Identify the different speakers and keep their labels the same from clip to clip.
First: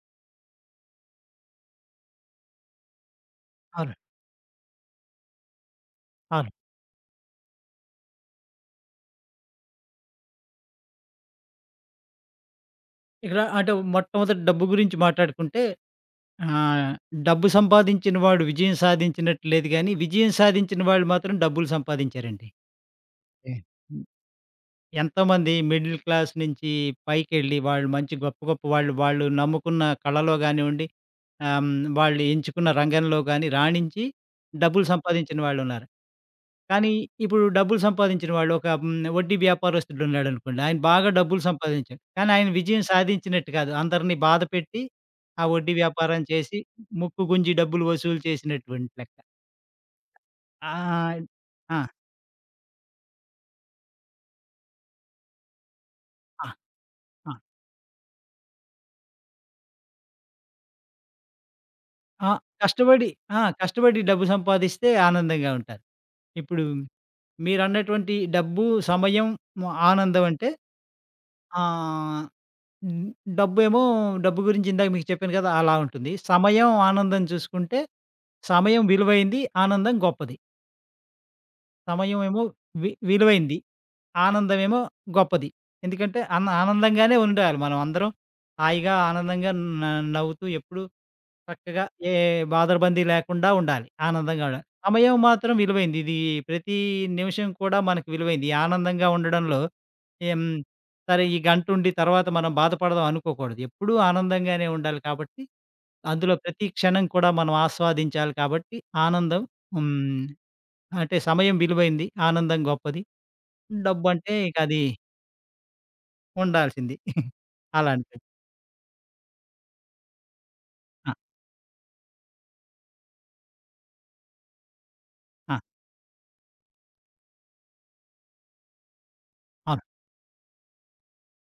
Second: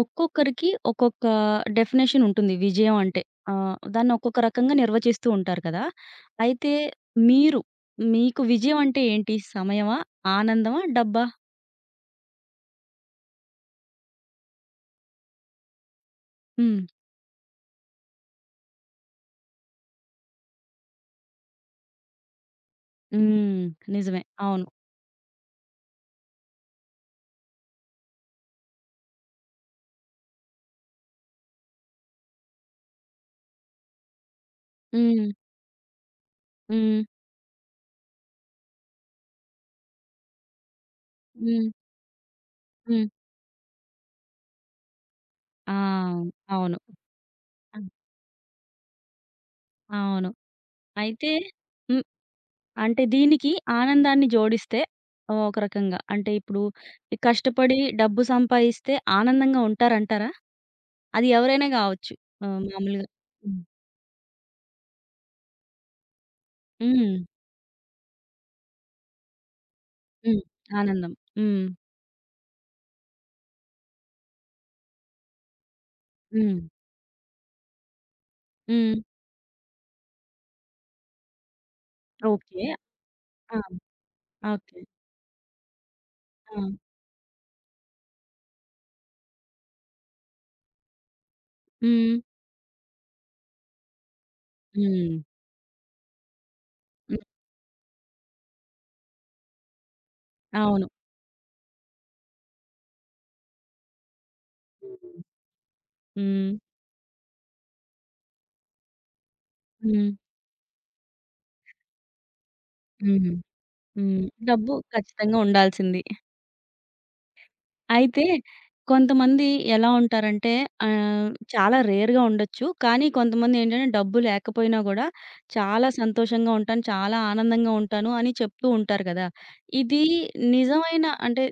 Speaker 1: ఒక్కొక్కరికి ఒక్కొక్క డెఫినేషన్ ఉంటుంది విజయం అంటే.
Speaker 2: అవును.
Speaker 1: దాన్ని ఒక్కొక్క రకంగా నిర్వచిస్తూ ఉంటారు కదా!
Speaker 2: అవును.
Speaker 1: అయితే మీరు, మీకు విజయం అంటే ఏంటి? సమయమా? ఆనందమా? డబ్బా?
Speaker 2: ఇక్కడ అంటే మొట్టమొదట డబ్బు గురించి మాట్లాడుకుంటే
Speaker 1: హ్మ్.
Speaker 2: ఆహ్, డబ్బు సంపాదించిన వాడు విజయం సాధించినట్టు లేదు గానీ, విజయం సాధించిన వాళ్ళు మాత్రం డబ్బులు సంపాదించారండి. ఓకే.
Speaker 1: హ్మ్. నిజమే. అవును.
Speaker 2: ఎంతోమంది మిడిల్ క్లాస్ నుంచి పైకెళ్ళి వాళ్ళు మంచి గొప్ప గొప్ప వాళ్ళు వాళ్ళు నమ్ముకున్న కళలో గానివ్వండి, ఆహ్, హ్మ్, వాళ్ళు ఎంచుకున్న రంగంలో గాని రాణించి డబ్బులు
Speaker 1: హ్మ్.
Speaker 2: సంపాదించిన వాళ్ళున్నారు. కానీ
Speaker 1: హ్మ్.
Speaker 2: ఇప్పుడు డబ్బులు సంపాదించిన వాళ్ళు ఒక వడ్డీ వ్యాపారస్తుడు ఉన్నాడనుకోండి. ఆయన బాగా డబ్బులు
Speaker 1: హ్మ్.
Speaker 2: సంపాదించాడు. కానీ ఆయన విజయం
Speaker 1: హ్మ్.
Speaker 2: సాధించినట్టు కాదు. అందరిని బాధపెట్టి ఆ
Speaker 1: ఆ!
Speaker 2: వడ్డీ వ్యాపారం చేసి
Speaker 1: అవును.
Speaker 2: ముక్కు గుంజి డబ్బులు
Speaker 1: అన్
Speaker 2: వసూలు చేసినటువంటి లెక్క.
Speaker 1: అవును.
Speaker 2: ఆహ్,
Speaker 1: అయితే
Speaker 2: ఆ!
Speaker 1: హ్మ్. అంటే దీనికి ఆనందాన్ని జోడిస్తే ఒక రకంగా అంటే
Speaker 2: ఆ! ఆ!
Speaker 1: ఇప్పుడు ఈ కష్టపడి డబ్బు సంపాదిస్తే ఆనందంగా ఉంటారంటారా? అది ఎవరైనా గావచ్చు.
Speaker 2: ఆ!
Speaker 1: మామూలుగా.
Speaker 2: కష్టపడి ఆ!
Speaker 1: హ్మ్.
Speaker 2: కష్టపడి డబ్బు సంపాదిస్తే ఆనందంగా ఉంటారు. ఇప్పుడు
Speaker 1: హ్మ్.
Speaker 2: మీరన్నటువంటి డబ్బు, సమయం, ఆనందం
Speaker 1: హ్మ్.
Speaker 2: అంటే
Speaker 1: ఆనందం. హ్మ్.
Speaker 2: ఆహ్, హ్మ్, డబ్బేమో డబ్బు గురించి ఇందాక మీకు చెప్పాను కదా! అలా ఉంటుంది.
Speaker 1: హ్మ్.
Speaker 2: సమయం, ఆనందం చూసుకుంటే సమయం
Speaker 1: హ్మ్.
Speaker 2: విలువైంది, ఆనందం గొప్పది. సమయం ఏమో
Speaker 1: ఓకే. ఆ!
Speaker 2: విలువైంది, ఆనందమేమో
Speaker 1: ఓకే.
Speaker 2: గొప్పది. ఎందుకంటే
Speaker 1: ఆ!
Speaker 2: ఆనందంగానే ఉండాలి మనం అందరం. హాయిగా, ఆనందంగా న నవ్వుతూ ఎప్పుడూ చక్కగా ఏ
Speaker 1: హ్మ్.
Speaker 2: బాదరబందీ లేకుండా ఉండాలి. ఆనందంగా ఉండాలి. సమయం
Speaker 1: హ్మ్.
Speaker 2: మాత్రం విలువైంది. ఇది ప్రతి
Speaker 1: హ్మ్.
Speaker 2: నిమిషం కూడా మనకు విలువైంది. ఈ ఆనందంగా ఉండడంలో ఏం
Speaker 1: అవును.
Speaker 2: సరే ఈ గంటుండి తర్వాత మనం బాధపడదాం అనుకోకూడదు. ఎప్పుడూ ఆనందంగానే ఉండాలి
Speaker 1: హ్మ్.
Speaker 2: కాబట్టి, అందులో
Speaker 1: హ్మ్.
Speaker 2: ప్రతి క్షణం కూడా మనం ఆస్వాదించాలి కాబట్టి ఆనందం
Speaker 1: హ్మ్.
Speaker 2: హ్మ్. అంటే సమయం విలువైంది. ఆనందం గొప్పది.
Speaker 1: హ్మ్. హ్మ్.
Speaker 2: డబ్బంటే ఇక
Speaker 1: డబ్బు
Speaker 2: అది
Speaker 1: ఖచ్చితంగా ఉండాల్సింది.
Speaker 2: ఉండాల్సింది. అలా
Speaker 1: అయితే
Speaker 2: అనిపిస్తుంది.
Speaker 1: కొంతమంది ఎలా ఉంటారంటే
Speaker 2: ఆ!
Speaker 1: చాలా రేర్‌గా ఉండొచ్చు. కానీ కొంతమందేంటంటే డబ్బు లేకపోయినా గూడా
Speaker 2: ఆ!
Speaker 1: చాలా సంతోషంగా ఉంటాను, చాలా ఆనందంగా ఉంటాను అని చెప్తూ ఉంటారు గదా!
Speaker 2: అవును.
Speaker 1: ఇది నిజమైన అంటే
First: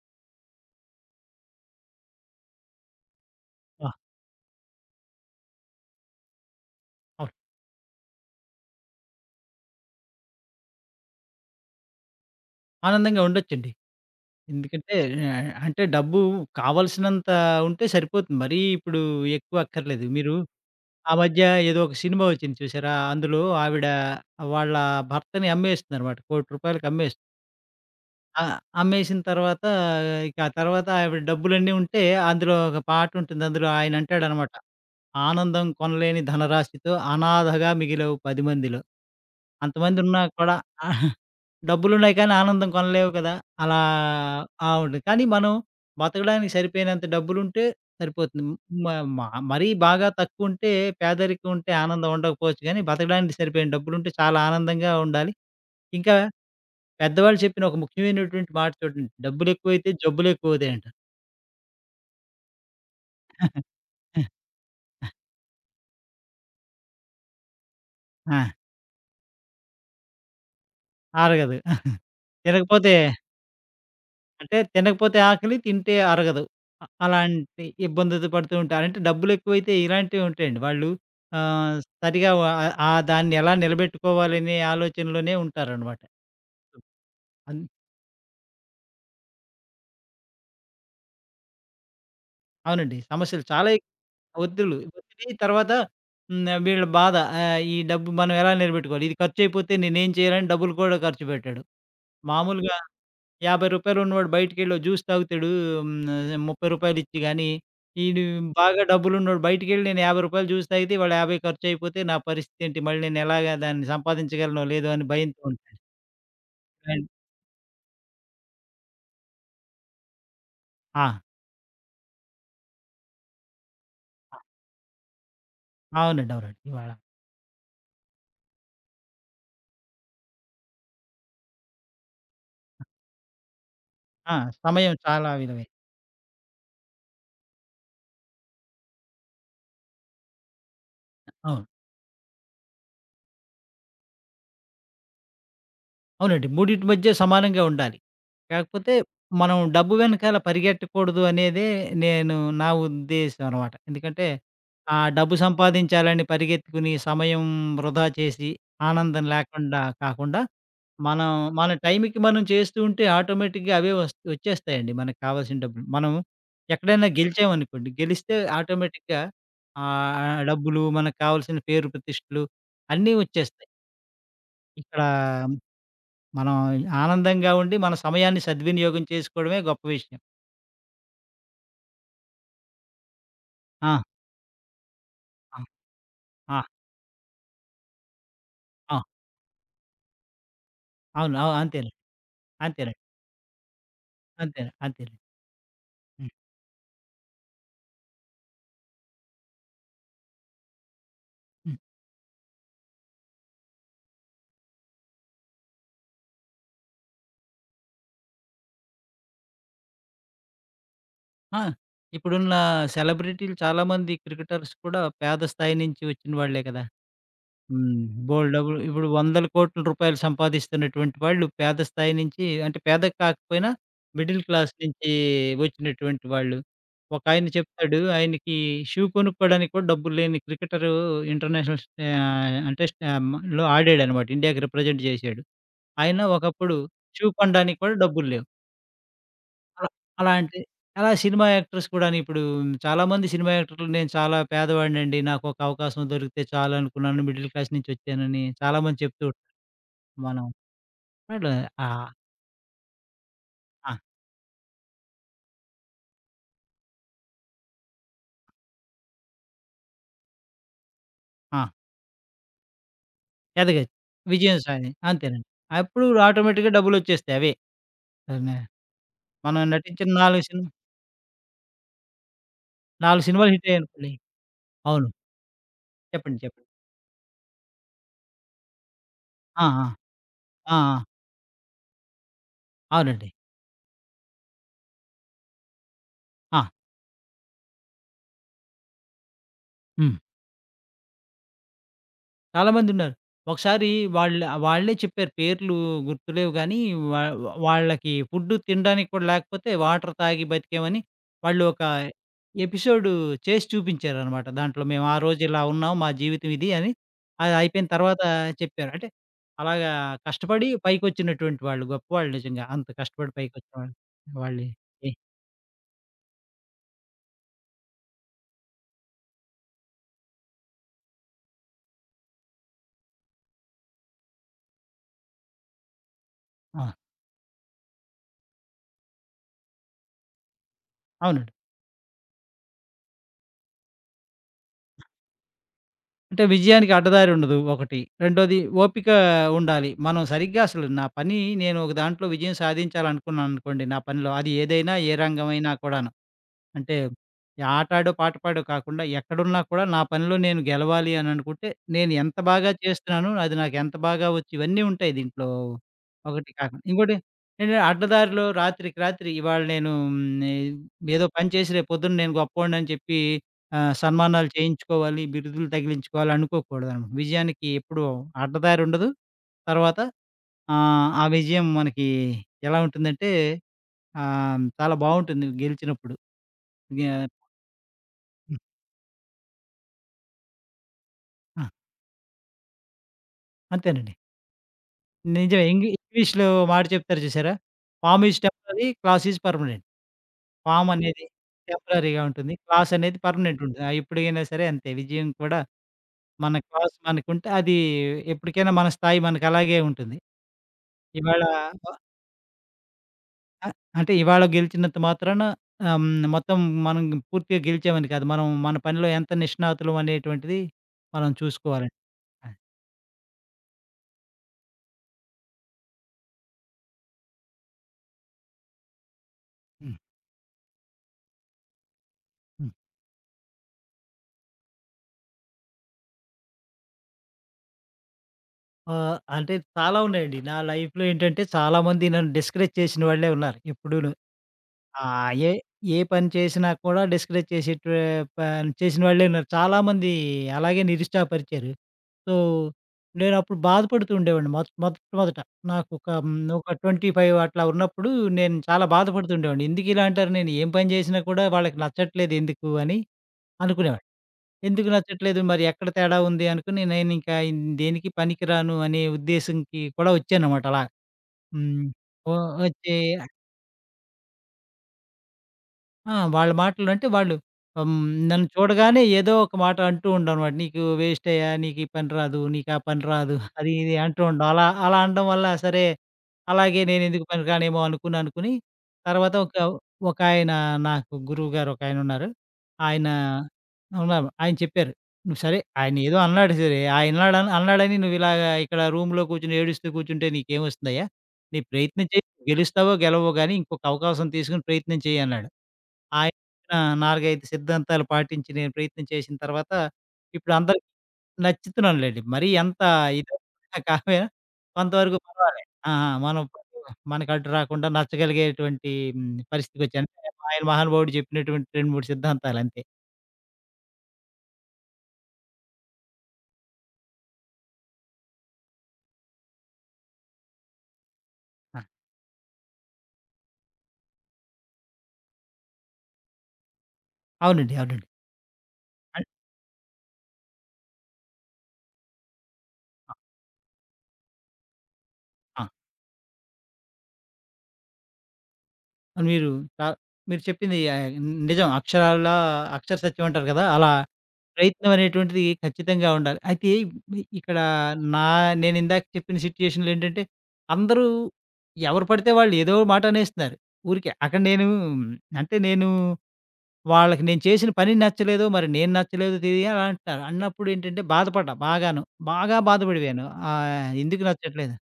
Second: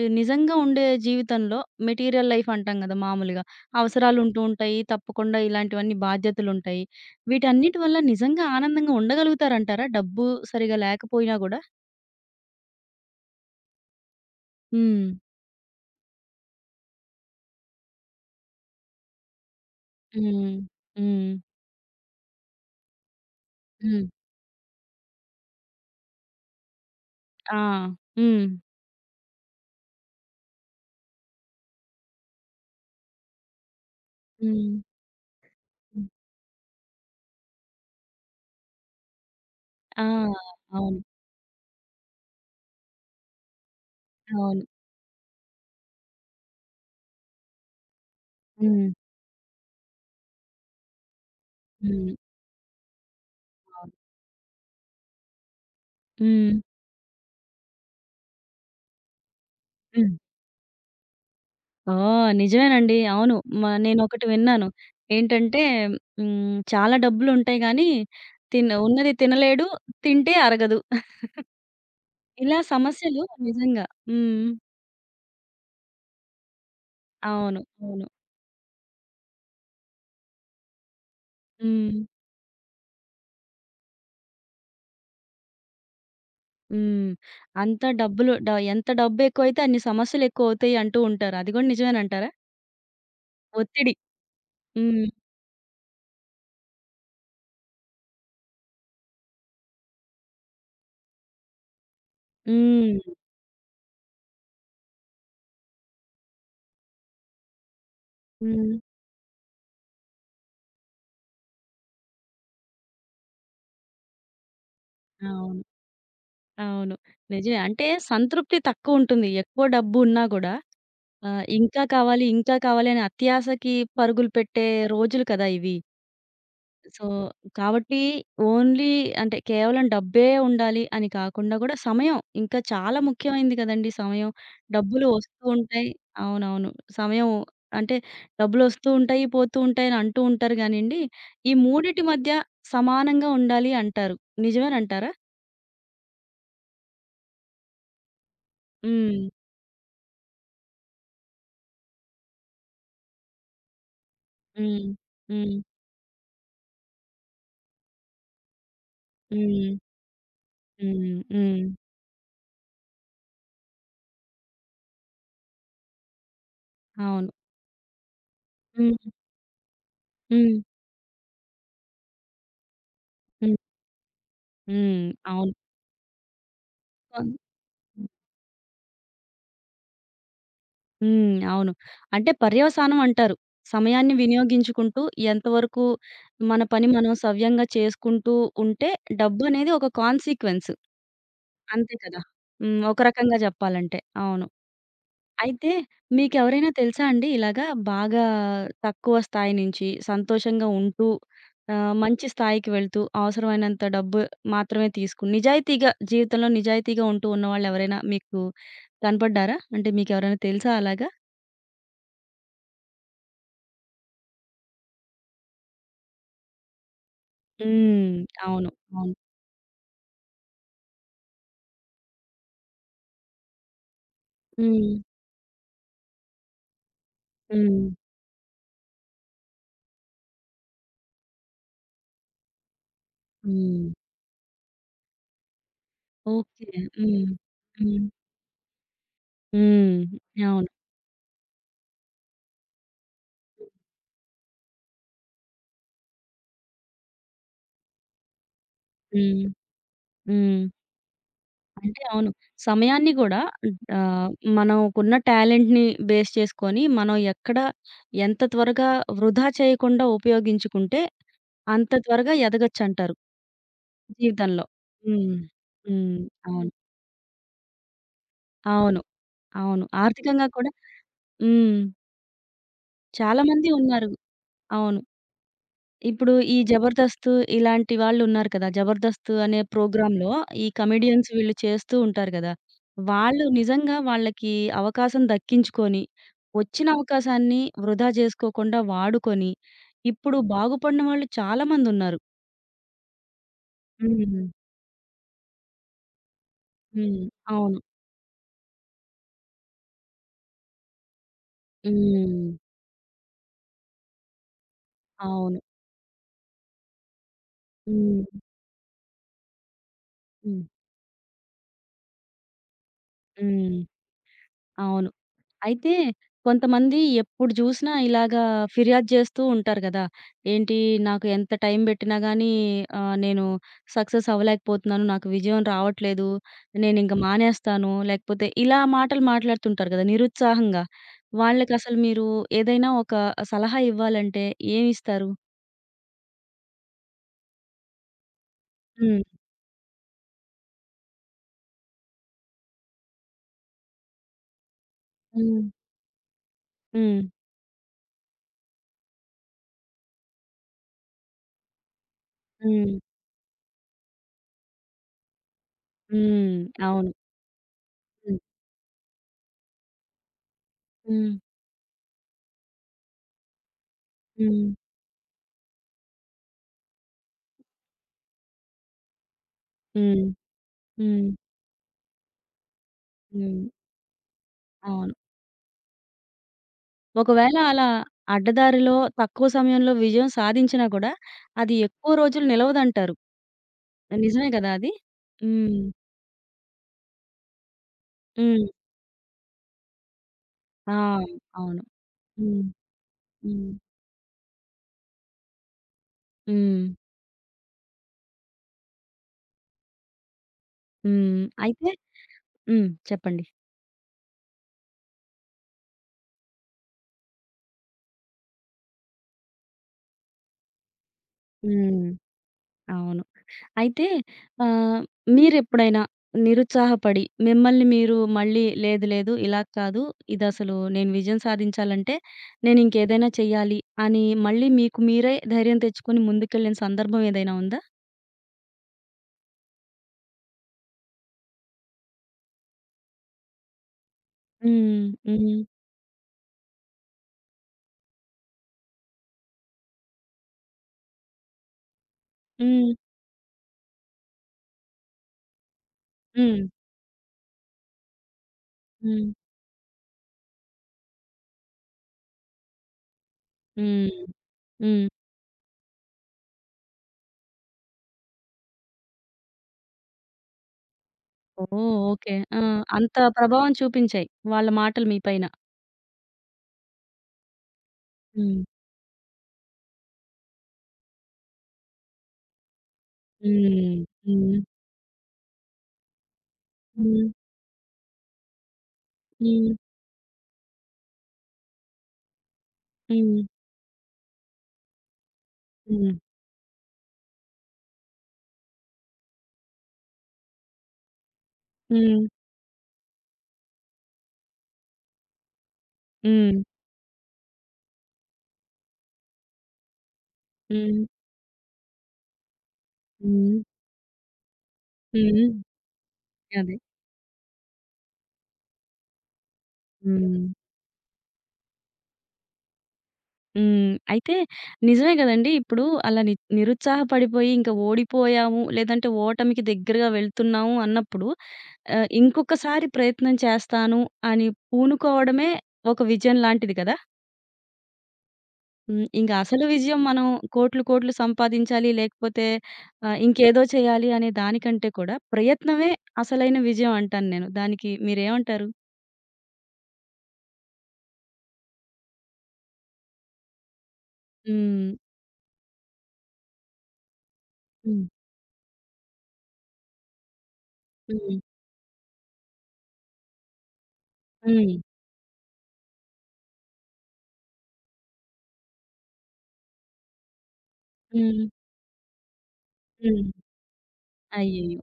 Speaker 1: ఈ నిజంగా ఉండే జీవితంలో మెటీరియల్ లైఫ్ అంటాం గదా! మామూలుగా.
Speaker 2: ఆ!
Speaker 1: అవసరాలుంటూ ఉంటాయి. తప్పకుండా ఇలాంటివన్నీ బాధ్యతలుంటాయి.
Speaker 2: అవును.
Speaker 1: వీటన్నిటి వల్ల నిజంగా ఆనందంగా ఉండగలుగుతారంటారా? డబ్బు సరిగ్గా లేకపోయినా గూడా?
Speaker 2: ఆనందంగా ఉండొచ్చండి. ఎందుకంటే
Speaker 1: హ్మ్.
Speaker 2: అంటే డబ్బు కావాల్సినంత ఉంటే సరిపోతుంది. మరీ ఇప్పుడు ఎక్కువ అక్కర్లేదు. మీరు
Speaker 1: హ్మ్.
Speaker 2: ఆ
Speaker 1: హ్మ్.
Speaker 2: మధ్య ఏదో ఒక సినిమా వచ్చింది చూసారా? అందులో ఆవిడ
Speaker 1: హ్మ్.
Speaker 2: వాళ్ళ భర్తని అమ్మేస్తుందనమాట. రూ. 1,00,00,000కి అమ్మేస్తుంది.
Speaker 1: ఆ!
Speaker 2: ఆ!
Speaker 1: హ్మ్.
Speaker 2: అమ్మేసిన తర్వాత ఇక ఆ తర్వాత ఆవిడ డబ్బులన్నీ ఉంటే అందులో ఒక పాటుంటుంది. అందులో ఆయనంటాడనమాట.
Speaker 1: హ్మ్.
Speaker 2: "ఆనందం
Speaker 1: హ్మ్.
Speaker 2: కొనలేని ధనరాశితో అనాథగా మిగిలావు పది మందిలో. అంతమంది
Speaker 1: ఆ!
Speaker 2: ఉన్నా కూడా."
Speaker 1: అవును.
Speaker 2: డబ్బులున్నాయి కానీ ఆనందం కొనలేవు కదా! అలా
Speaker 1: అవును.
Speaker 2: ఆ! ఉంటుంది. కానీ మనం బతకడానికి సరిపోయినంత డబ్బులుంటే సరిపోతుంది.
Speaker 1: హ్మ్.
Speaker 2: మ మ మరీ బాగా తక్కువుంటే పేదరికం ఉంటే ఆనందం
Speaker 1: హ్మ్.
Speaker 2: ఉండకపోవచ్చు గానీ, బతకడానికి సరిపోయిన
Speaker 1: అవును.
Speaker 2: డబ్బులుంటే చాలా ఆనందంగా ఉండాలి. ఇంకా
Speaker 1: హ్మ్.
Speaker 2: పెద్దవాళ్ళు చెప్పిన ఒక ముఖ్యమైనటువంటి మాట చూడండి. "డబ్బులెక్కువైతే
Speaker 1: హ్మ్.
Speaker 2: జబ్బులెక్కువవుతాయి" అంటారు.
Speaker 1: ఓహ్! నిజమేనండి. అవును. మ నేనొకటి విన్నాను. ఏంటంటే హ్మ్. చాలా డబ్బులుంటాయి గానీ,
Speaker 2: ఆ!
Speaker 1: ఉన్నది తినలేడు, తింటే అరగదు.
Speaker 2: అరగదు.
Speaker 1: ఇలా
Speaker 2: తినకపోతే
Speaker 1: సమస్యలు నిజంగా. హ్మ్.
Speaker 2: అంటే తినకపోతే ఆకలి, తింటే అరగదు.
Speaker 1: అవును.
Speaker 2: అలాంటి
Speaker 1: అవును.
Speaker 2: ఇబ్బందులు పడుతూ ఉంటారు. అంటే డబ్బులెక్కువైతే ఇలాంటివి ఉంటాయండి. వాళ్ళు
Speaker 1: హ్మ్.
Speaker 2: సరిగా ఆ దాన్ని ఎలా నిలబెట్టుకోవాలనే ఆలోచనలోనే ఉంటారనమాట.
Speaker 1: హ్మ్.
Speaker 2: అన్
Speaker 1: అంత డబ్బులు డ ఎంత డబ్బెక్కువైతే అన్ని సమస్యలెక్కువవుతాయి అంటూ ఉంటారు. అది గూడా నిజమేనంటారా?
Speaker 2: అవునండి. సమస్యలు చాలా
Speaker 1: ఒత్తిడి.
Speaker 2: ఒత్తిళ్ళు.
Speaker 1: హ్మ్.
Speaker 2: ఒత్తిడి తర్వాత హ్మ్. వీళ్ళ బాధ. ఈ డబ్బు మనం ఎలా నిలబెట్టుకోవాలి? ఇది ఖర్చయిపోతే నేనేం చేయాలని డబ్బులు కూడా ఖర్చు పెట్టాడు. మామూలుగా రూ.
Speaker 1: హ్మ్.
Speaker 2: 50 ఉన్నవాడు బయటికెళ్ళి ఓ జ్యూస్ తాగుతాడు. హ్మ్. రూ. 30 ఇచ్చి గాని, ఈడు
Speaker 1: హ్మ్.
Speaker 2: బాగా డబ్బులున్నోడు బయటికెళ్ళి నేను రూ. 50 జ్యూస్ తాగితే ఇవాళ 50 ఖర్చయిపోతే నా పరిస్థితేంటి? మళ్ళీ నేను ఎలాగా దాన్ని సంపాదించగలనో లేదో అని భయంతో
Speaker 1: అవును.
Speaker 2: ఉంటాడు.
Speaker 1: అవును.
Speaker 2: అండ్-
Speaker 1: నిజమే. అంటే సంతృప్తి తక్కువుంటుంది. ఎక్కువ డబ్బు ఉన్నా గూడా
Speaker 2: ఆ!
Speaker 1: ఇంకా కావాలి, ఇంకా కావాలి అని అత్యాశకి పరుగులు
Speaker 2: ఆ!
Speaker 1: పెట్టే రోజులు కదా! ఇవి.
Speaker 2: అవునండి. అవునండి. ఇవాళ
Speaker 1: సో, కాబట్టి ఓన్లీ అంటే కేవలం డబ్బే ఉండాలి అని కాకుండా గూడా సమయం ఇంకా చాలా ముఖ్యమైంది కదండీ సమయం.
Speaker 2: ఆ! సమయం
Speaker 1: డబ్బులు
Speaker 2: చాలా
Speaker 1: వస్తూ
Speaker 2: విలువైంది.
Speaker 1: ఉంటాయి. అవునవును. సమయం అంటే డబ్బులొస్తూ ఉంటాయి, పోతూ ఉంటాయి అని అంటూ ఉంటారు గానీండి. ఈ
Speaker 2: అవును.
Speaker 1: మూడిటి మధ్య సమానంగా ఉండాలి అంటారు. నిజమేనంటారా?
Speaker 2: అవునండి. మూడిటి మధ్య సమానంగా ఉండాలి. కాకపోతే
Speaker 1: హ్మ్.
Speaker 2: మనం డబ్బు వెనకాల పరిగెట్టకూడదు అనేదే నా ఉద్దేశం అనమాట. ఎందుకంటే
Speaker 1: హ్మ్.
Speaker 2: ఆ డబ్బు
Speaker 1: హ్మ్.
Speaker 2: సంపాదించాలని పరిగెత్తుకుని సమయం వృధా చేసి ఆనందం
Speaker 1: హ్మ్.
Speaker 2: లేకుండా కాకుండా
Speaker 1: హ్మ్.
Speaker 2: మనం
Speaker 1: హ్మ్.
Speaker 2: మన టైంకి మనం చేస్తూ ఉంటే ఆటోమేటిక్‌గా అవే వచ్చేస్తాయండి మనకు కావాల్సిన డబ్బులు. మనం ఎక్కడైనా
Speaker 1: అవును.
Speaker 2: గెలిచామనుకోండి గెలిస్తే
Speaker 1: హ్మ్.
Speaker 2: ఆటోమేటిక్‌గా
Speaker 1: హ్మ్.
Speaker 2: డబ్బులు మనకు కావాల్సిన పేరు ప్రతిష్టలు అన్నీ
Speaker 1: హ్మ్.
Speaker 2: వచ్చేస్తాయి. ఇక్కడ
Speaker 1: హ్మ్. అవును.
Speaker 2: మనం
Speaker 1: కొన్
Speaker 2: ఆనందంగా ఉండి, మన సమయాన్ని సద్వినియోగం చేసుకోవడమే గొప్ప విషయం.
Speaker 1: హ్మ్. అవును. అంటే పర్యవసానం అంటారు.
Speaker 2: ఆ!
Speaker 1: సమయాన్ని వినియోగించుకుంటూ
Speaker 2: ఆ!
Speaker 1: ఎంతవరకు
Speaker 2: ఆ!
Speaker 1: మన పని మనం సవ్యంగా చేసుకుంటూ ఉంటే
Speaker 2: ఆ!
Speaker 1: డబ్బనేది ఒక కాన్సీక్వెన్స్.
Speaker 2: అవును. అంతేలే.
Speaker 1: అంతే కదా! హ్మ్.
Speaker 2: అంతేనండి.
Speaker 1: ఒక రకంగా చెప్పాలంటే. అవును.
Speaker 2: అంతేలే. అంతేలే.
Speaker 1: అయితే
Speaker 2: హ్మ్.
Speaker 1: మీకెవరైనా తెలుసా అండి? ఇలాగా బాగా తక్కువ స్థాయి నుంచి సంతోషంగా ఉంటూ
Speaker 2: హ్మ్.
Speaker 1: మంచి స్థాయికి వెళ్తూ అవసరమైనంత డబ్బు మాత్రమే తీసుకుని నిజాయితీగా జీవితంలో నిజాయితీగా ఉంటూ ఉన్నవాళ్ళెవరైనా మీకు కనపడ్డారా? అంటే మీకెవరైనా తెలుసా అలాగా?
Speaker 2: ఆ! ఇప్పుడున్న సెలబ్రిటీలు చాలామంది క్రికెటర్స్ కూడా పేద స్థాయి నుంచి వచ్చిన వాళ్ళే కదా! హ్మ్.
Speaker 1: హ్మ్.
Speaker 2: బోలెడు
Speaker 1: అవును.
Speaker 2: డబ్బులు ఇప్పుడు రూ.
Speaker 1: అవును.
Speaker 2: 100,00,00,000 సంపాదిస్తున్నటువంటి వాళ్ళు పేద స్థాయి నుంచి అంటే పేద కాకపోయినా మిడిల్ క్లాస్
Speaker 1: హ్మ్.
Speaker 2: నుంచి వచ్చినటువంటి వాళ్ళు. ఒకాయన
Speaker 1: హ్మ్.
Speaker 2: చెప్తాడు ఆయనకి షూ కొనుక్కోవడానికి కూడా డబ్బులు లేని క్రికెటరు ఇంటర్నేషనల్ అంటే స్ ఆహ్, మ లో
Speaker 1: హ్మ్.
Speaker 2: ఆడాడనమాట. ఇండియాకి రిప్రజెంట్ చేశాడు. ఆయన
Speaker 1: ఓకే.
Speaker 2: ఒకప్పుడు షూ
Speaker 1: హ్మ్.
Speaker 2: కొనడానికి కూడా
Speaker 1: హ్మ్.
Speaker 2: డబ్బులు లేవు. అలా
Speaker 1: హ్మ్.
Speaker 2: అలాంటి
Speaker 1: అవును.
Speaker 2: అలా సినిమా యాక్టర్స్ కూడాను ఇప్పుడు చాలామంది సినిమా యాక్టర్లు నేను చాలా పేదవాడినండి. నాకొక అవకాశం దొరికితే చాలనుకున్నాను. మిడిల్ క్లాస్ నుంచి వచ్చానని చాలామంది చెప్తూ
Speaker 1: హ్మ్.
Speaker 2: ఉంటారు. మనం
Speaker 1: హ్మ్.
Speaker 2: అట్లా ఆ!
Speaker 1: అంటే అవును. సమయాన్ని గూడా
Speaker 2: ఆ!
Speaker 1: ఆహ్, మనకున్న టాలెంట్‌ని బేస్ చేసుకొని, మనం ఎక్కడ ఎంత త్వరగా వృధా చేయకుండా ఉపయోగించుకుంటే,
Speaker 2: ఆ!
Speaker 1: అంత త్వరగా ఎదగొచ్చంటారు
Speaker 2: ఎదగచ్చు. విజయం
Speaker 1: జీవితంలో.
Speaker 2: సాధి
Speaker 1: హ్మ్.
Speaker 2: అంతేనండి. అప్పుడు
Speaker 1: హ్మ్. అవును.
Speaker 2: ఆటోమేటిక్‌గా డబ్బులొచ్చేస్తాయి అవే. అవునా!
Speaker 1: అవును.
Speaker 2: మనం
Speaker 1: అవును.
Speaker 2: నటించిన 4
Speaker 1: ఆర్థికంగా
Speaker 2: సినిమా
Speaker 1: కూడా హ్మ్.
Speaker 2: 4
Speaker 1: చాలా
Speaker 2: సినిమాలు హిట్
Speaker 1: మంది ఉన్నారు.
Speaker 2: అయ్యాయనుకోండి
Speaker 1: అవును.
Speaker 2: అవును.
Speaker 1: ఇప్పుడు
Speaker 2: చెప్పండి.
Speaker 1: ఈ
Speaker 2: చెప్పండి.
Speaker 1: 'జబర్దస్త్' ఇలాంటి వాళ్ళున్నారు కదా! 'జబర్దస్త్' అనే
Speaker 2: ఆ! ఆ!
Speaker 1: ప్రోగ్రామ్‌లో ఈ
Speaker 2: ఆ! ఆ!
Speaker 1: కమెడియన్స్ వీళ్ళు చేస్తూ ఉంటారు గదా!
Speaker 2: అవునండి.
Speaker 1: వాళ్ళు నిజంగా వాళ్ళకి అవకాశం దక్కించుకొని,
Speaker 2: ఆ!
Speaker 1: వచ్చిన అవకాశాన్ని వృధా జేసుకోకుండా వాడుకొని,
Speaker 2: హ్మ్.
Speaker 1: ఇప్పుడు బాగుపడిన వాళ్ళు చాలామందున్నారు.
Speaker 2: చాలామందున్నారు. ఒకసారి
Speaker 1: హ్మ్.
Speaker 2: వాళ్ళు వాళ్ళే చెప్పారు పేర్లు గుర్తులేవు గానీ,
Speaker 1: హ్మ్.
Speaker 2: వా
Speaker 1: అవును.
Speaker 2: వాళ్ళకి ఫుడ్డు తినడానికి కూడా లేకపోతే వాటర్ తాగి బతికామని వాళ్ళు ఒక
Speaker 1: హ్మ్.
Speaker 2: ఎపిసోడ్ చేసి చూపించారనమాట. దాంట్లో మేము ఆ రోజు
Speaker 1: అవును.
Speaker 2: ఇలా ఉన్నాం. మా జీవితం ఇది అని అది అయిపోయిన
Speaker 1: హ్మ్.
Speaker 2: తర్వాత చెప్పారు. అంటే అలాగా
Speaker 1: హ్మ్.
Speaker 2: కష్టపడి పైకొచ్చినటువంటి వాళ్ళు గొప్పవాళ్ళు నిజంగా. అంత కష్టపడి పైకొచ్చిన
Speaker 1: హ్మ్.
Speaker 2: వాళ్ళు వాళ్ళే.
Speaker 1: అవును.
Speaker 2: ఏ
Speaker 1: అయితే కొంతమంది ఎప్పుడు జూసినా ఇలాగా ఫిర్యాదు జేస్తూ ఉంటారు గదా! ఏంటి నాకు ఎంత టైం బెట్టినా గానీ నేను సక్సెస్ అవ్వలేకపోతున్నాను. నాకు విజయం రావట్లేదు.
Speaker 2: ఆ!
Speaker 1: నేనింక మానేస్తాను. లేకపోతే ఇలా మాటలు మాట్లాడుతుంటారు గదా! నిరుత్సాహంగా.
Speaker 2: అవునండి.
Speaker 1: వాళ్ళకసలు మీరు ఏదైనా ఒక సలహా ఇవ్వాలంటే ఏమిస్తారు?
Speaker 2: అంటే విజయానికి అడ్డదారి ఉండదు ఒకటి. రెండోది ఓపిక
Speaker 1: హ్మ్.
Speaker 2: ఉండాలి. మనం సరిగ్గా అసలు నా పని నేను ఒక దాంట్లో విజయం సాధించాలనుకున్నాననుకోండి నా పనిలో. అది ఏదైనా ఏ
Speaker 1: హ్మ్.
Speaker 2: రంగమైనా కూడాను. అంటే
Speaker 1: హ్మ్.
Speaker 2: ఈ ఆట ఆడో, పాట పాడో కాకుండా ఎక్కడున్నా కూడా నా పనిలో నేను గెలవాలి అని అనుకుంటే, నేను ఎంత బాగా
Speaker 1: హ్మ్.
Speaker 2: చేస్తున్నాను, అది నాకు ఎంత బాగా వచ్చు ఇవన్నీ ఉంటాయి దీంట్లో. ఒకటి
Speaker 1: హ్మ్.
Speaker 2: కాకుండా
Speaker 1: అవును.
Speaker 2: ఇంకోటి నేను
Speaker 1: హ్మ్.
Speaker 2: అడ్డదారిలో రాత్రికి రాత్రి ఇవాళ నేను ఏదో
Speaker 1: హ్మ్.
Speaker 2: పని చేసి రేపు పొద్దున్న నేను గొప్పోడిని అని చెప్పి సన్మానాలు
Speaker 1: హ్మ్.
Speaker 2: చేయించుకోవాలి, బిరుదులు తగిలించుకోవాలి అనుకోకూడదనమాట. విజయానికి ఎప్పుడూ అడ్డదారి ఉండదు. తర్వాత
Speaker 1: హ్మ్.
Speaker 2: ఆ
Speaker 1: హ్మ్.
Speaker 2: విజయం మనకి ఎలా ఉంటుందంటే
Speaker 1: హ్మ్.
Speaker 2: చాలా
Speaker 1: అవును.
Speaker 2: బావుంటుంది గెలిచినప్పుడు. గ్యా
Speaker 1: ఒకవేళ అలా అడ్డదారిలో తక్కువ సమయంలో విజయం సాధించినా కూడా,
Speaker 2: ఆ!
Speaker 1: అది ఎక్కువ రోజులు నిలవదంటారు.
Speaker 2: అంతేనండి.
Speaker 1: నిజమే కదా అది?
Speaker 2: నిజమే.
Speaker 1: హ్మ్.
Speaker 2: ఇంగ్లీష్‌లో మాట చెప్తారు చూసారా? Form is
Speaker 1: hmm.
Speaker 2: Temporary, class is permanent. Form
Speaker 1: ఆ!
Speaker 2: అనేది
Speaker 1: అవును.
Speaker 2: టెంపరరీగా ఉంటుంది.
Speaker 1: హ్మ్.
Speaker 2: క్లాస్ అనేది పర్మనెంట్
Speaker 1: హ్మ్.
Speaker 2: ఉంటుంది. ఎప్పటికైనా సరే అంతే. విజయం కూడా మన
Speaker 1: హ్మ్.
Speaker 2: క్లాస్ మనకుంటే అది ఎప్పటికైనా మన స్థాయి మనకలాగే ఉంటుంది.
Speaker 1: హ్మ్.
Speaker 2: ఇవాళ
Speaker 1: అయితే హ్మ్. చెప్పండి.
Speaker 2: అ అంటే ఇవాళ గెలిచినంత మాత్రాన ఆహ్, హ్మ్, మొత్తం మనం పూర్తిగా గెలిచామని కాదు. మనం మన పనిలో ఎంత నిష్ణాతులం అనేటువంటిది మనం చూసుకోవాలండి.
Speaker 1: హ్మ్.
Speaker 2: ఆ!
Speaker 1: అవును. అయితే ఆహ్, మీరెప్పుడైనా నిరుత్సాహపడి మిమ్మల్ని మీరు మళ్ళీ లేదు లేదు ఇలా
Speaker 2: హ్మ్.
Speaker 1: కాదు. ఇదసలు నేను విజయం సాధించాలంటే నేనింకేదైనా చెయ్యాలి అని మళ్ళీ మీకు మీరే ధైర్యం తెచ్చుకొని ముందుకెళ్ళిన సందర్భం ఏదైనా ఉందా?
Speaker 2: అంటే చాలా ఉన్నాయండి. నా లైఫ్‌లో ఏంటంటే చాలామంది నన్ను డిస్కరేజ్ చేసిన వాళ్ళే ఉన్నారు ఇప్పుడూను. ఆ!
Speaker 1: హ్మ్.
Speaker 2: ఏ
Speaker 1: హ్మ్.
Speaker 2: ఏ పని చేసినా కూడా డిస్కరేజ్ చేసేటు పని చేసిన వాళ్ళే ఉన్నారు. చాలామంది అలాగే నిరుత్సాహపరిచారు. సో,
Speaker 1: హ్మ్.
Speaker 2: నేనప్పుడు బాధపడుతూ ఉండేవాడిని. మొదట మొదట మొదట నాకొక
Speaker 1: హ్మ్.
Speaker 2: ఒక 25 అట్లా ఉన్నప్పుడు నేను చాలా
Speaker 1: హ్మ్.
Speaker 2: బాధపడుతుండేవాడిని. ఎందుకిలా అంటారు? నేను ఏం పని చేసినా కూడా వాళ్ళకి నచ్చట్లేదు ఎందుకు అని అనుకునేవాడిని.
Speaker 1: హ్మ్.
Speaker 2: ఎందుకు
Speaker 1: హ్మ్.
Speaker 2: నచ్చట్లేదు మరి ఎక్కడ తేడా ఉంది అనుకుని నేనింకా దేనికి పనికిరాను అనే ఉద్దేశంకి కూడా వచ్చాననమాట అలా.
Speaker 1: ఓహ్!
Speaker 2: హ్మ్. ఓ
Speaker 1: ఓకే. ఆ!
Speaker 2: వచ్చి
Speaker 1: అంత ప్రభావం చూపించాయి. వాళ్ళ మాటలు మీ పైన.
Speaker 2: ఆ! వాళ్ళ మాటలు అంటే వాళ్ళు హ్మ్. నన్ను
Speaker 1: హ్మ్.
Speaker 2: చూడగానే ఏదో ఒక మాట అంటూ ఉండనమాట. "నీకు వేస్టయ్యా, నీకు ఈ పని రాదు, నీకు ఆ పని రాదు" అది ఇది
Speaker 1: హ్మ్.
Speaker 2: అంటూ ఉండం.
Speaker 1: హ్మ్.
Speaker 2: అలా అలా అనడం వల్ల సరే అలాగే
Speaker 1: హ్మ్.
Speaker 2: నేనెందుకు పనికిరానేమో అనుకుని అనుకుని తర్వాత
Speaker 1: హ్మ్.
Speaker 2: ఒకాయన నాకు గురువుగారు ఒకాయనున్నారు. ఆయన
Speaker 1: హ్మ్.
Speaker 2: ఉన్నారు. ఆయన చెప్పారు. "నువ్వు సరే ఆయన
Speaker 1: హ్మ్.
Speaker 2: ఏదో అన్నాడు సరే, ఆయన్నాడు అన్నాడని నువ్వు ఇలాగ ఇక్కడ రూమ్‌లో కూర్చొని ఏడుస్తూ కూర్చుంటే నీకేమొస్తుందయ్యా? నీ ప్రయత్నం
Speaker 1: హ్మ్.
Speaker 2: చెయ్యి. గెలుస్తావో గెలవో గానీ ఇంకొక అవకాశం తీసుకొని ప్రయత్నం చెయ్యి" అన్నాడు. ఆయన
Speaker 1: హ్మ్.
Speaker 2: 4, 5 సిద్ధాంతాలు పాటించి నేను ప్రయత్నం చేసిన తర్వాత ఇప్పుడు అందరికి
Speaker 1: హ్మ్.
Speaker 2: నచ్చుతున్నానులెండి. మరీ అంత ఇదిగా
Speaker 1: హ్మ్.
Speaker 2: కాకపోయినా కొంతవరకు
Speaker 1: హ్మ్.
Speaker 2: పర్వాలేదు. ఆ! ఆ! మనం
Speaker 1: అదే.
Speaker 2: మనకు అడ్డు రాకుండా నచ్చగలిగేటువంటి పరిస్థితికొచ్చాను.
Speaker 1: హ్మ్.
Speaker 2: ఆయన మహానుభావుడు చెప్పినటువంటి 2, 3 సిద్ధాంతాలు అంతే.
Speaker 1: హ్మ్. అయితే నిజమే గదండీ! ఇప్పుడు అలా నిరుత్సాహపడిపోయి ఇంక ఓడిపోయాము, లేదంటే ఓటమికి దగ్గరగా వెళ్తున్నాము అన్నప్పుడు
Speaker 2: ఆ!
Speaker 1: ఇంకొకసారి ప్రయత్నం చేస్తాను అని పూనుకోవడమే ఒక విజయం లాంటిది కదా!
Speaker 2: అవునండి. అవునండి.
Speaker 1: హ్మ్.
Speaker 2: అన్
Speaker 1: ఇంక అసలు విజయం మనం కోట్లు, కోట్లు సంపాదించాలి లేకపోతే ఇంకేదో చేయాలి అనే దానికంటే కూడా
Speaker 2: ఆ!
Speaker 1: ప్రయత్నమే అసలైన విజయం అంటాను నేను. దానికి మీరేమంటారు?
Speaker 2: మీరు చ మీరు చెప్పింది నిజం అక్షర సత్యం అంటారు కదా! అలా
Speaker 1: హ్మ్.
Speaker 2: ప్రయత్నం అనేటువంటిది ఖచ్చితంగా ఉండాలి. అయితే ఇక్కడ
Speaker 1: హ్మ్.
Speaker 2: నా నేనిందాక చెప్పిన సిట్యుయేషన్‌లో ఏంటంటే, అందరూ
Speaker 1: హ్మ్.
Speaker 2: ఎవరు పడితే వాళ్ళు ఏదో మాట అనేస్తున్నారు. ఊరికే. అక్కడ
Speaker 1: హ్మ్.
Speaker 2: నేను వాళ్ళకి నేను చేసిన పని నచ్చలేదో, మరి నేను నచ్చలేదో తెలియ అలా అంటున్నారు. అన్నప్పుడు ఏంటంటే
Speaker 1: హ్మ్.
Speaker 2: బాధపడ్డా బాగాను. బాగా బాధపడిపోయాను.
Speaker 1: హ్మ్.
Speaker 2: ఎందుకు నచ్చట్లేదు.
Speaker 1: అయ్యయ్యో!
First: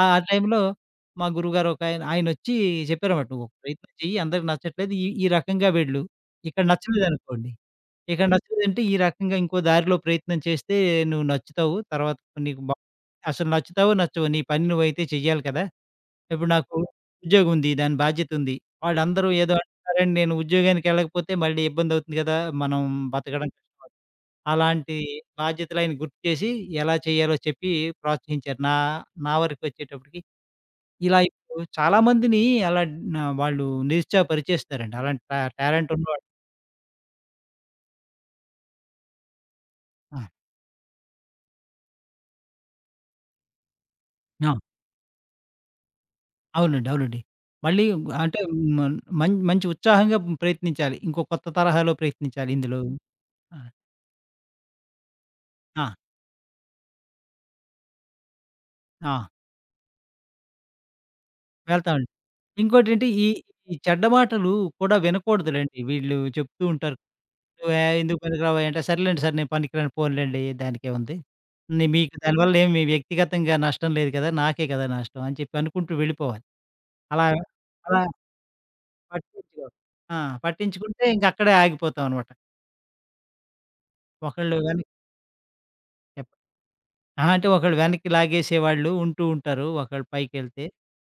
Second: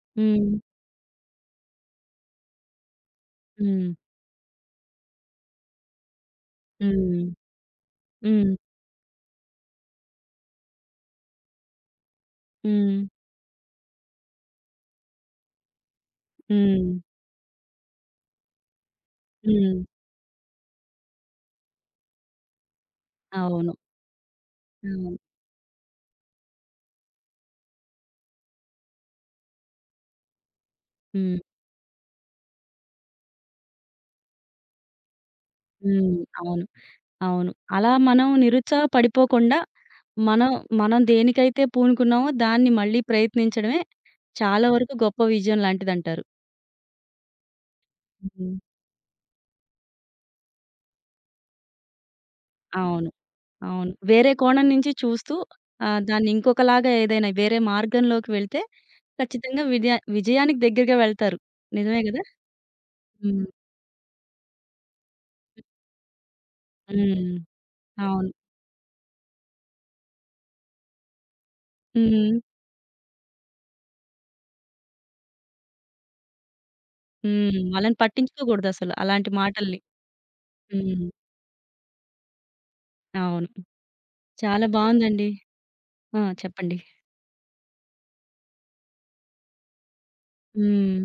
Speaker 2: ఆ! ఆ
Speaker 1: హ్మ్.
Speaker 2: టైంలో మా గురువుగారు ఒకాయన ఆయనొచ్చి చెప్పారన్నమాట. "నువ్వొక
Speaker 1: హ్మ్.
Speaker 2: ప్రయత్నం చెయ్యి. అందరికి నచ్చట్లేదు. ఈ ఈ రకంగా వెళ్ళు. ఇక్కడ
Speaker 1: హ్మ్.
Speaker 2: నచ్చలేదనుకోండి." ఇక
Speaker 1: హ్మ్.
Speaker 2: నచ్చలేదంటే ఈ రకంగా ఇంకో దారిలో ప్రయత్నం చేస్తే నువ్వు నచ్చుతావు. తర్వాత నీకు బా
Speaker 1: హ్మ్.
Speaker 2: అసలు నచ్చుతావో, నచ్చవో నీ పని నువ్వైతే చెయ్యాలి కదా! ఇప్పుడు నాకు
Speaker 1: హ్మ్.
Speaker 2: ఉద్యోగం ఉంది. దాని బాధ్యతుంది. వాళ్ళందరూ ఏదో
Speaker 1: హ్మ్.
Speaker 2: అంటున్నారని నేను ఉద్యోగానికి ఎళ్ళకపోతే మళ్ళీ ఇబ్బందవుతుంది కదా! మనం బతకడం
Speaker 1: అవును.
Speaker 2: కష్టం. అలాంటి
Speaker 1: అవును.
Speaker 2: బాధ్యతలు ఆయన గుర్తు చేసి ఎలా చేయాలో చెప్పి ప్రోత్సహించారు. నా నా వరకొచ్చేటప్పటికి ఇలా
Speaker 1: హ్మ్.
Speaker 2: ఇప్పుడు చాలామందిని అలా వాళ్ళు నిరుత్సాహపరిచేస్తారండి. అలాంటి టాలెంట్
Speaker 1: హ్మ్.
Speaker 2: ఉన్నవాళ్ళు.
Speaker 1: అవును. అవును. అలా మనం నిరుత్సాహ పడిపోకుండా
Speaker 2: ఆ!
Speaker 1: మనం, మనం దేనికైతే పూనుకున్నామో దాన్ని మళ్ళీ ప్రయత్నించడమే
Speaker 2: ఆ!
Speaker 1: చాలా వరకు గొప్ప విజయం లాంటిదంటారు.
Speaker 2: అవునండి. అవునండి. మళ్ళీ అంటే
Speaker 1: హ్మ్.
Speaker 2: మన్ మం మంచి ఉత్సాహంగా ప్రయత్నించాలి. ఇంకో కొత్త తరహాలో ప్రయత్నించాలి ఇందులో.
Speaker 1: అవును.
Speaker 2: ఆ!
Speaker 1: అవును. వేరే కోణం నుంచి చూస్తూ
Speaker 2: ఆ!
Speaker 1: దాన్ని ఇంకొకలాగా ఏదైనా వేరే మార్గంలోకి వెళ్తే
Speaker 2: ఆ!
Speaker 1: ఖచ్చితంగా విజయానికి దగ్గరగా వెళ్తారు. నిజమే
Speaker 2: వెళ్తామండి.
Speaker 1: గదా!
Speaker 2: ఇంకోటేంటి ఈ
Speaker 1: హ్మ్.
Speaker 2: ఈ చెడ్డ మాటలు కూడా వినకూడదులెండి. వీళ్ళు చెప్తూ ఉంటారు.
Speaker 1: హ్మ్.
Speaker 2: "నువ్వే ఎందుకు
Speaker 1: అవును.
Speaker 2: పనికిరావు" అంటే సర్లేండి సార్ నేను పనికిరాను పోనిలెండి దానికేముంది. మీకు
Speaker 1: హ్మ్.
Speaker 2: దానివల్ల ఏమి మీ వ్యక్తిగతంగా నష్టం లేదు కదా! నాకే కదా నష్టం అని చెప్పి అనుకుంటూ వెళ్ళిపోవాలి. అలా
Speaker 1: హ్మ్. వాళ్ళని
Speaker 2: అలా
Speaker 1: పట్టించుకోకూడదసలు అలాంటి
Speaker 2: పట్టించుకోరు.
Speaker 1: మాటల్ని.
Speaker 2: ఆ! పట్టించుకుంటే
Speaker 1: హ్మ్.
Speaker 2: ఇంక అక్కడే ఆగిపోతామనమాట.
Speaker 1: అవును.
Speaker 2: ఒకళ్ళు
Speaker 1: చాలా
Speaker 2: గాని
Speaker 1: బావుందండి. ఆ!
Speaker 2: చెప్
Speaker 1: చెప్పండి.
Speaker 2: ఆ! అంటే ఒకళ్ళు వెనక్కి లాగేసేవాళ్ళు ఉంటూ ఉంటారు. ఒకళ్ళు పైకెళ్తే.
Speaker 1: హ్మ్.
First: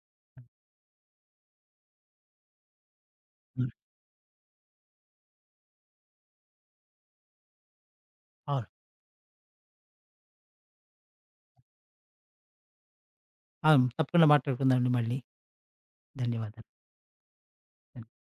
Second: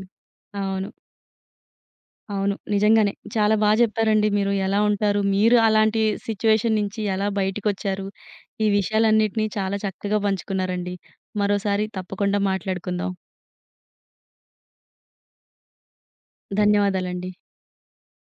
Speaker 1: అవును. అవును. నిజంగానే. చాలా
Speaker 2: హ్మ్.
Speaker 1: జెప్పారండి మీరు. ఎలా ఉంటారు? మీరు అలాంటి సిట్యుయేషన్ నుంచి ఎలా బయటికొచ్చారు? ఈ
Speaker 2: అవును.
Speaker 1: విషయాలన్నిటిని చాలా చక్కగా పంచుకున్నారండి. మరోసారి తప్పకుండా మాట్లాడుకుందాం.
Speaker 2: అవును. తప్పకుండా మాట్లాడుకుందామండి మళ్ళీ. ధన్యవాదాలు.
Speaker 1: ధన్యవాదాలండి.